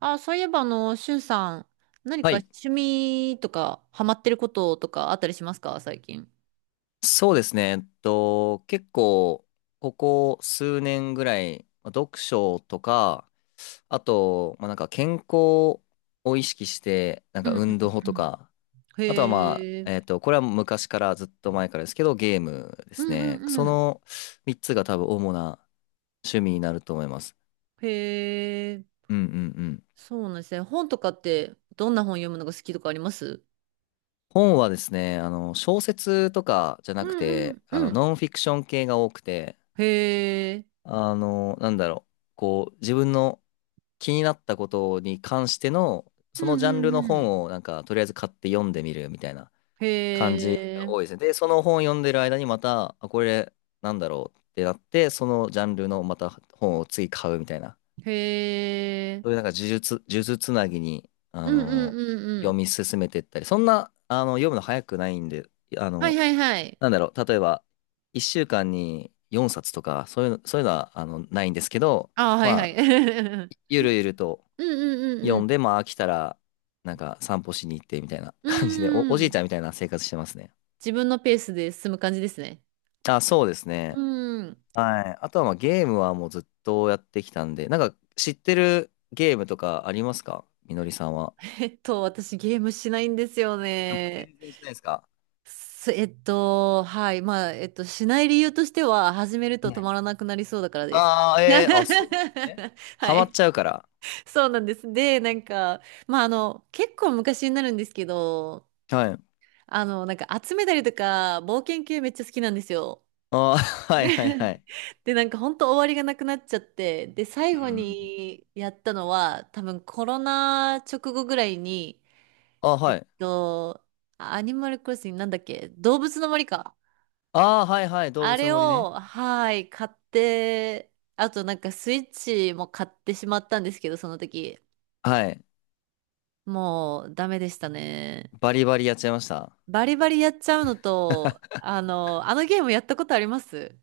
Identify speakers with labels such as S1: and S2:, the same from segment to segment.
S1: あ、そういえば、しゅんさん、何
S2: は
S1: か
S2: い。
S1: 趣味とか、ハマってることとかあったりしますか、最近。
S2: そうですね。結構、ここ数年ぐらい、まあ読書とか、あと、まあ、なんか健康を意識して、なん
S1: う
S2: か
S1: んうん
S2: 運動と
S1: う
S2: か、
S1: ん。
S2: あとはま
S1: へえ。
S2: あ、これは昔からずっと前からですけど、ゲームで
S1: う
S2: す
S1: ん
S2: ね。
S1: う
S2: そ
S1: んうん。
S2: の3つが多分主な趣味になると思います。
S1: へえ。
S2: うんうんうん。
S1: そうなんですね。本とかって、どんな本読むのが好きとかあります
S2: 本はですね、小説とかじゃ
S1: う
S2: なく
S1: んう
S2: て、
S1: んうん。
S2: ノンフィクション系が多くて、
S1: へえ。
S2: なんだろう。こう、自分の気になったことに関しての、
S1: う
S2: そのジ
S1: ん
S2: ャン
S1: う
S2: ル
S1: ん
S2: の
S1: う
S2: 本
S1: ん。
S2: をなんかとりあえず買って読んでみるみたいな、
S1: へえ。
S2: 多いですね。で、その本を読んでる間にまた、あ、これなんだろうってなって、そのジャンルのまた本を次買うみたいな、
S1: へえ。
S2: そういうなんか呪術つなぎに、
S1: うんうんうんう
S2: 読
S1: ん。
S2: み進めていったり、そんな、読むの早くないんで、あ
S1: はい
S2: の、
S1: はいはい。
S2: なんだろう、例えば、1週間に4冊とか、そういうのは、ないんですけど、
S1: ああ、はいは
S2: まあ、
S1: い。うん
S2: ゆるゆると
S1: うんう
S2: 読ん
S1: ん
S2: で、まあ飽きたら、なんか散歩しに行ってみたいな
S1: う
S2: 感じで、お、
S1: ん。
S2: お
S1: う
S2: じ
S1: ー
S2: いちゃん
S1: ん。
S2: みたいな生活してますね。
S1: 自分のペースで進む感じですね。
S2: あ、そうです
S1: う
S2: ね。
S1: ーん。
S2: はい。あとはまあゲームはもうずっとやってきたんで、なんか知ってるゲームとかありますか、みのりさんは？
S1: 私ゲームしないんですよ
S2: あ、
S1: ね。
S2: 全然しないですか？
S1: すはい。まあ、しない理由としては、始めると止
S2: ね。
S1: まらなくなりそうだからです。
S2: ああ、あ、そうなんですね。
S1: は
S2: ハマっ
S1: い。
S2: ちゃうから。
S1: そうなんです。で、なんか、まあ、結構昔になるんですけど、
S2: はい。
S1: なんか集めたりとか、冒険系めっちゃ好きなんですよ。
S2: ああ、はいはいは い。
S1: で、なんか本当終わりがなくなっちゃって、で、最
S2: うんうん
S1: 後
S2: うん。
S1: にやったのは、多分コロナ直後ぐらいに、
S2: あ、
S1: えっ
S2: はい。
S1: と、アニマルクロスになんだっけ、動物の森か。
S2: ああ、はいはい。動
S1: あ
S2: 物の
S1: れ
S2: 森ね。
S1: を、はい、買って、あとなんかスイッチも買ってしまったんですけど、その時。
S2: はい。
S1: もうダメでしたね。
S2: バリバリやっちゃいました。
S1: バリバリやっちゃうのと、あのゲームやったことあります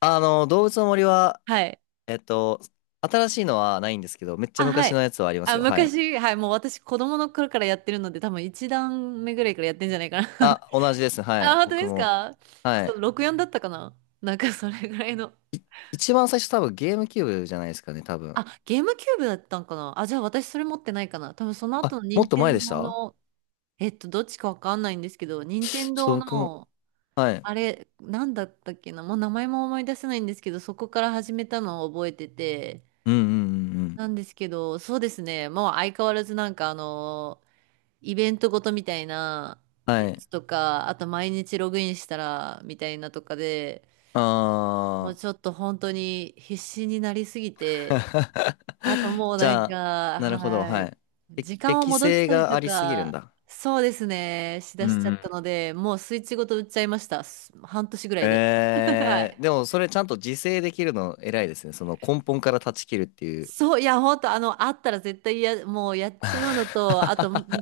S2: 動物の森は、
S1: はい。
S2: えっと、新しいのはないんですけど、めっちゃ
S1: あ、は
S2: 昔の
S1: い。
S2: やつはあります
S1: あ、
S2: よ。はい。
S1: 昔、はい、もう私子供の頃からやってるので、多分一段目ぐらいからやってんじゃないかな。
S2: あ、同じです。はい。
S1: あ、本当
S2: 僕
S1: です
S2: も。
S1: か
S2: は
S1: そ
S2: い。
S1: う、64だったかななんかそれぐらいの。
S2: い一番最初多分ゲームキューブじゃないですかね、多分。
S1: あ、ゲームキューブだったんかなあ、じゃあ私それ持ってないかな多分その
S2: あ、
S1: 後の
S2: も
S1: 任
S2: っと前
S1: 天
S2: でし
S1: 堂
S2: た？
S1: の、どっちかわかんないんですけど、
S2: ち
S1: 任天
S2: ょっと
S1: 堂
S2: 僕も。
S1: の、
S2: はい。
S1: あれ、なんだったっけなもう名前も思い出せないんですけど、そこから始めたのを覚えてて、
S2: うんうんうんうん。
S1: なんですけど、そうですね、もう相変わらずなんかあのイベントごとみたいなや
S2: はい。
S1: つとか、あと毎日ログインしたらみたいなとかで、もう
S2: あ
S1: ちょ
S2: ー。
S1: っと本当に必死になりすぎて、あと もう
S2: じ
S1: なん
S2: ゃあ、
S1: か、
S2: なるほど。
S1: は
S2: は
S1: い、
S2: い。て
S1: 時間を
S2: 適
S1: 戻し
S2: 性
S1: たり
S2: が
S1: と
S2: ありすぎるん
S1: か、
S2: だ。
S1: そうですね、し
S2: う
S1: だ
S2: ん
S1: しちゃ
S2: う
S1: っ
S2: ん。
S1: たので、もうスイッチごと売っちゃいました。す半年ぐらいで。は
S2: え
S1: い。
S2: ー、でもそれちゃんと自制できるの偉いですね。その根本から断ち切るっていう。
S1: そう、いや、本当あったら絶対や、もうやっちゃうのと、あと、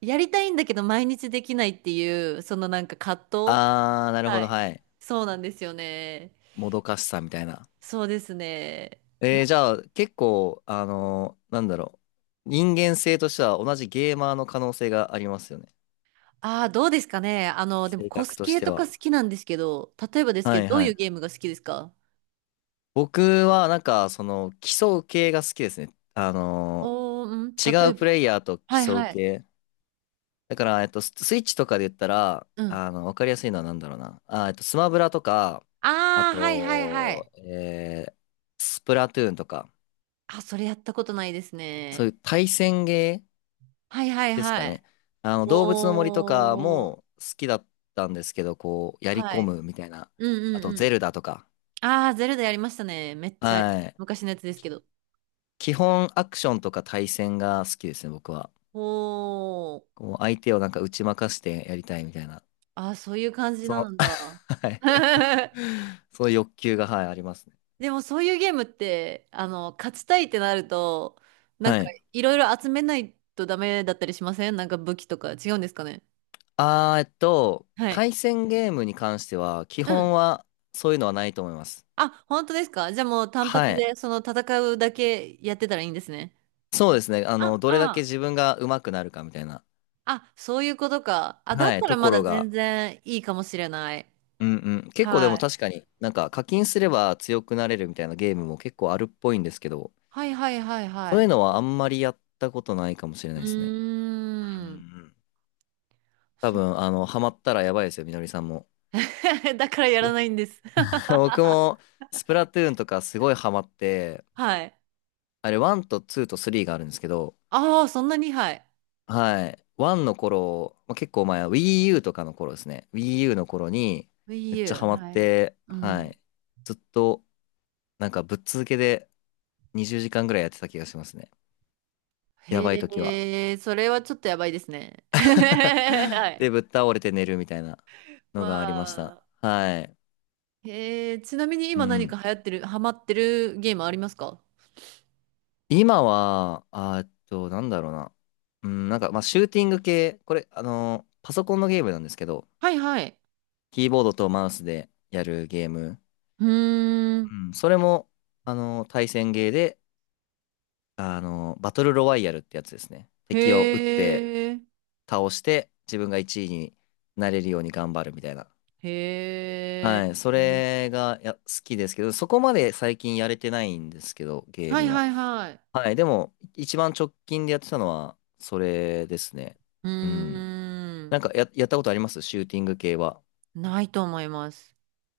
S1: やりたいんだけど毎日できないっていう、そのなんか葛藤。
S2: あー、なる
S1: は
S2: ほど、
S1: い。
S2: はい。
S1: そうなんですよね。
S2: もどかしさみたいな。
S1: そうですね。
S2: えー、じゃあ、結構、なんだろう。人間性としては同じゲーマーの可能性がありますよね。
S1: ああー、どうですかね。でも
S2: 性
S1: コ
S2: 格
S1: ス
S2: とし
S1: 系
S2: て
S1: とか
S2: は。
S1: 好きなんですけど、例えばですけ
S2: は
S1: ど、
S2: い
S1: どう
S2: は
S1: いう
S2: い。
S1: ゲームが好きですか
S2: 僕は、なんか、その、競う系が好きですね。
S1: おー、うん、
S2: 違
S1: 例え
S2: うプレ
S1: ば。
S2: イヤーと
S1: はい
S2: 競う
S1: はい。
S2: 系。だから、スイッチとかで言ったら、
S1: うん。
S2: わかりやすいのはなんだろうな。あー、スマブラとか、あ
S1: ああ、はいはいはい。
S2: と、スプラトゥーンとか、
S1: あ、それやったことないです
S2: そう
S1: ね。
S2: いう対戦ゲー
S1: はいはい
S2: ですか
S1: はい。
S2: ね。動物の森とか
S1: おー、
S2: も好きだったんですけど、こう、やり
S1: は
S2: 込
S1: い。
S2: むみたいな。
S1: うん
S2: あ
S1: う
S2: と、
S1: んう
S2: ゼ
S1: ん。
S2: ルダとか。
S1: ああ、ゼルダやりましたね。めっちゃ
S2: はい。
S1: 昔のやつですけど。
S2: 基本、アクションとか対戦が好きですね、僕は。
S1: おー、
S2: こう、相手をなんか打ち負かしてやりたいみたいな。
S1: ああ、そういう感じ
S2: そ
S1: な
S2: の
S1: んだ。
S2: はい。そういう欲求が、はい、ありますね。
S1: でもそういうゲームって、勝ちたいってなると、なん
S2: は
S1: か
S2: い。
S1: いろいろ集めないとダメだったりしませんなんか武器とか違うんですかね
S2: あー、
S1: はい。
S2: 対戦ゲームに関しては、基
S1: う
S2: 本
S1: ん。
S2: はそういうのはないと思います。
S1: あ、本当ですかじゃあもう単
S2: は
S1: 発
S2: い。
S1: でその戦うだけやってたらいいんですね。
S2: そうですね。
S1: あ、
S2: どれだけ
S1: あ、
S2: 自分が上手くなるかみたいな、
S1: あ、そういうことか。あ、だっ
S2: はい、
S1: たら
S2: と
S1: ま
S2: こ
S1: だ
S2: ろが。
S1: 全然いいかもしれない。
S2: うんうん。結構で
S1: は
S2: も
S1: い。
S2: 確かになんか課金すれば強くなれるみたいなゲームも結構あるっぽいんですけど、
S1: はいはいはいは
S2: そういう
S1: い。
S2: のはあんまりやったことないかもしれ
S1: う
S2: ないですね。うんうんう
S1: ーん。
S2: ん。多
S1: そう
S2: 分、ハマったらやばいですよ、みのりさんも。
S1: だからやら
S2: 僕
S1: ないんです。
S2: 僕も、スプラトゥーンとかすごいハマって、
S1: はい。
S2: あれ、1と2と3があるんですけど、
S1: ああ、そんなに、はい。
S2: はい。1の頃、まあ、結構前、Wii U とかの頃ですね。Wii U の頃に、めっちゃ
S1: VU、
S2: ハマっ
S1: はい。
S2: て、
S1: う
S2: は
S1: ん。
S2: い。ずっと、なんかぶっ続けで20時間ぐらいやってた気がしますね。やばい時は。
S1: へえ、それはちょっとやばいですね。は
S2: で、
S1: い。
S2: ぶっ倒れて寝るみたいなの
S1: わ
S2: がありました。
S1: あ。
S2: はい。
S1: へえ、ちなみに
S2: う
S1: 今何か
S2: ん。
S1: 流行ってる、ハマってるゲームありますか
S2: 今は、あーっと、なんだろうな。うん、なんか、まあ、シューティング系、これ、パソコンのゲームなんですけど、
S1: はいはい。
S2: キーボードとマウスでやるゲーム。
S1: うーん。
S2: うん、それも、対戦ゲーで、バトルロワイヤルってやつですね。
S1: へ
S2: 敵を撃って、
S1: え。
S2: 倒して、自分が1位になれるように頑張るみたいな。
S1: へ
S2: はい。
S1: え。
S2: それが、好きですけど、そこまで最近やれてないんですけど、ゲ
S1: は
S2: ー
S1: い
S2: ムは。
S1: はいはい。
S2: はい。でも、一番直近でやってたのは、それですね。
S1: うー
S2: うん。なん
S1: ん。
S2: かやったことありますシューティング系は？
S1: ないと思います。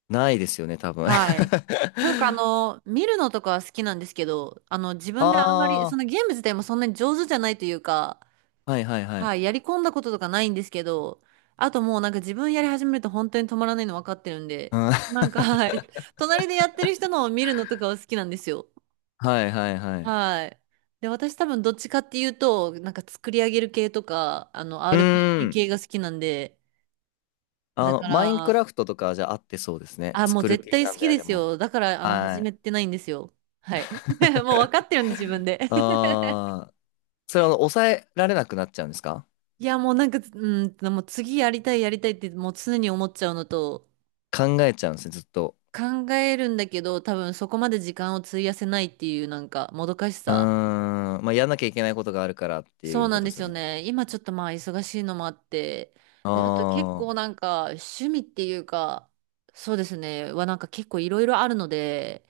S2: ないですよね、多分。
S1: はい。なんかあの、見るのとかは好きなんですけど、自分であんまり、そ
S2: ああ、
S1: のゲーム自体もそんなに上手じゃないというか、
S2: はいはいは
S1: は
S2: い。
S1: い、やり込んだこととかないんですけど、あともうなんか自分やり始めると本当に止まらないの分かってるんで、
S2: うん
S1: なんか、はい、隣でやってる人のを見るのとかは好きなんですよ。
S2: はいはいはい。
S1: はい。で、私多分どっちかっていうと、なんか作り上げる系とか、
S2: うー
S1: RPG
S2: ん。
S1: 系が好きなんで、だか
S2: マインク
S1: ら、
S2: ラフトとかじゃ合ってそうですね。
S1: あ、もう
S2: 作る
S1: 絶
S2: 系
S1: 対
S2: な
S1: 好
S2: んで
S1: き
S2: あ
S1: で
S2: れ
S1: す
S2: も。
S1: よ。だから、
S2: は
S1: 始め
S2: い。
S1: てないんですよ。はい。もう 分かってるんで、自分で。
S2: ああ、それは抑えられなくなっちゃうんですか？
S1: いや、もうなんか、うん、もう次やりたい、やりたいって、もう常に思っちゃうのと、
S2: 考えちゃうんですね、ずっと。
S1: 考えるんだけど、多分そこまで時間を費やせないっていうなんかもどかし
S2: うー
S1: さ。
S2: ん、まあ、やんなきゃいけないことがあるからってい
S1: そう
S2: う
S1: な
S2: こ
S1: ん
S2: と
S1: で
S2: です
S1: す
S2: よ
S1: よ
S2: ね。
S1: ね。今ちょっとまあ忙しいのもあって。で、あと結構
S2: あ
S1: なんか趣味っていうか、そうですね。はなんか結構いろいろあるので、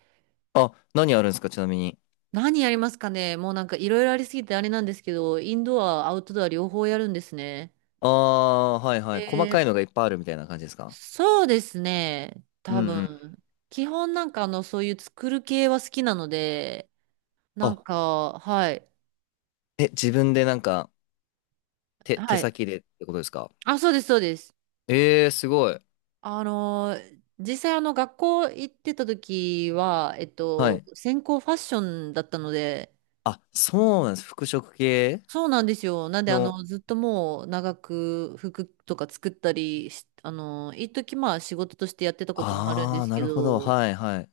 S2: あ。あ、何あるんですか、ちなみに。
S1: 何やりますかね。もうなんかいろいろありすぎてあれなんですけど、インドア、アウトドア両方やるんですね。
S2: ああ、はいはい。細か
S1: で、
S2: いのがいっぱいあるみたいな感じですか？
S1: そうですね。
S2: うんう
S1: 多
S2: ん。
S1: 分。基本なんかあの、そういう作る系は好きなので、な
S2: あ、
S1: んか、はい。
S2: え、自分でなんか、手、手
S1: はい。
S2: 先でってことですか？
S1: あ、そうです、そうです。
S2: ええすごい。
S1: 実際あの、学校行ってた時は、
S2: はい。
S1: 専攻ファッションだったので、
S2: あ、そうなんです。服飾系
S1: そうなんですよ。なんで、
S2: の。
S1: ずっともう長く服とか作ったりし、一時まあ仕事としてやってたこともあるんで
S2: ああ、
S1: す
S2: な
S1: け
S2: るほど。
S1: ど、
S2: はいはい。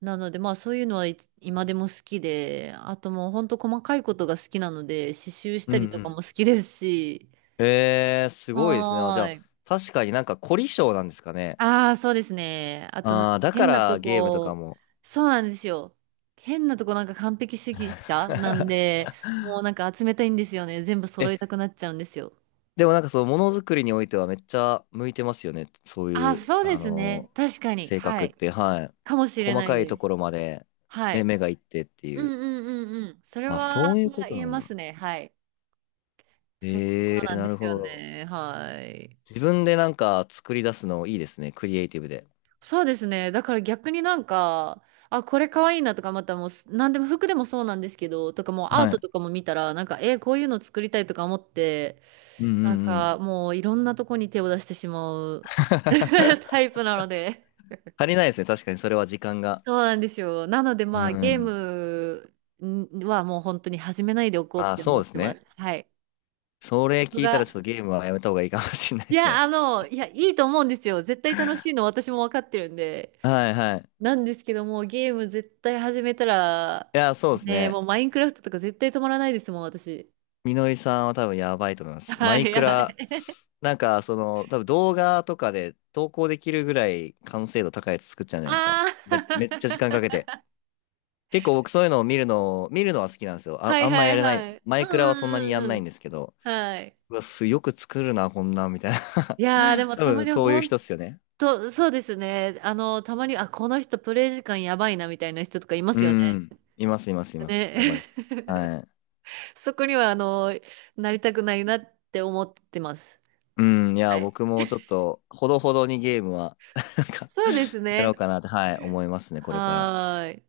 S1: なのでまあそういうのはい今でも好きで、あともうほんと細かいことが好きなので、刺繍し
S2: うん
S1: た
S2: う
S1: りとかも
S2: ん。
S1: 好きですし、
S2: ええすごいですね。あ、じ
S1: は
S2: ゃあ、
S1: ーい。
S2: 確かになんか凝り性なんですかね。
S1: ああ、そうですね。あとなん
S2: あ
S1: か
S2: あ、だか
S1: 変なと
S2: らゲームとか
S1: こ、
S2: も。
S1: そうなんですよ。変なとこなんか完璧主義者なん で、もうなんか集めたいんですよね。全部揃
S2: え、
S1: えたくなっちゃうんですよ。
S2: でもなんかそう、ものづくりにおいてはめっちゃ向いてますよね。そう
S1: あ
S2: い
S1: あ、
S2: う、
S1: そうですね。確かに。
S2: 性
S1: は
S2: 格っ
S1: い。
S2: て、はい。
S1: かもしれ
S2: 細
S1: ない
S2: かいと
S1: です。
S2: ころまで、
S1: は
S2: ね、
S1: い。
S2: 目がいってって
S1: う
S2: い
S1: んう
S2: う。
S1: んうんうん。それ
S2: あ、そ
S1: は
S2: ういうこと
S1: 言
S2: な
S1: え
S2: ん
S1: ま
S2: だ。
S1: すね。はい。そういうところ
S2: えー
S1: なんで
S2: なる
S1: す
S2: ほ
S1: よ
S2: ど。
S1: ね。はい。
S2: 自分でなんか作り出すのいいですね。クリエイティブで。
S1: そうですね。だから逆になんか、あ、これ可愛いなとか、またもう、なんでも服でもそうなんですけど、とかもうアウ
S2: は
S1: ト
S2: い。
S1: とかも見たら、なんか、えーこういうの作りたいとか思って、
S2: うんう
S1: なん
S2: んうん。
S1: かもういろんなとこに手を出してしまう タイプなので。
S2: 足りないですね。確かにそれは時間が。
S1: そうなんですよ。なので
S2: う
S1: まあ、ゲー
S2: ん。
S1: ムんはもう本当に始めないでおこうっ
S2: まあ
S1: て
S2: そ
S1: 思っ
S2: うです
S1: てま
S2: ね。
S1: す。はい。
S2: それ
S1: 僕
S2: 聞いた
S1: が、
S2: らちょっとゲームはやめた方がいいかもしれない
S1: い
S2: です
S1: や、
S2: ね。
S1: いや、いいと思うんですよ。絶対楽しいの私も分かってるんで。
S2: はいはい。い
S1: なんですけども、ゲーム絶対始めたら、
S2: や、そうです
S1: ね、もう
S2: ね。
S1: マインクラフトとか絶対止まらないですもん、私。
S2: みのりさんは多分やばいと思います。
S1: は
S2: マイ
S1: い
S2: ク
S1: は
S2: ラ、
S1: い。
S2: なんかその、多分動画とかで投稿できるぐらい完成度高いやつ作っちゃうん じゃないですか？
S1: あ
S2: めっちゃ時間かけ
S1: あ、
S2: て。結構僕そういうのを見るのは好きなんですよ。あ、
S1: はい
S2: あんま
S1: は
S2: や
S1: い
S2: れな
S1: は
S2: い。
S1: い。
S2: マ
S1: うん
S2: イクラはそんなに
S1: うん
S2: やん
S1: うん
S2: な
S1: う
S2: いんです
S1: ん。
S2: けど。
S1: はい。
S2: うわ、よく作るな、こんなん、みたいな。
S1: いやー、で も
S2: 多
S1: たま
S2: 分
S1: に
S2: そういう
S1: ほん
S2: 人っすよね。
S1: と、そうですね。たまに、あ、この人プレイ時間やばいなみたいな人とかいま
S2: う
S1: すよね。
S2: ん。います、います、います。やば
S1: ね。
S2: いです。はい。
S1: そこには、なりたくないなって思ってます。
S2: うん。い
S1: は
S2: や、
S1: い。
S2: 僕もちょっと、ほどほどにゲームは、なんか、
S1: そうです
S2: やろう
S1: ね。
S2: かなって、はい、思いますね、これから。
S1: はーい。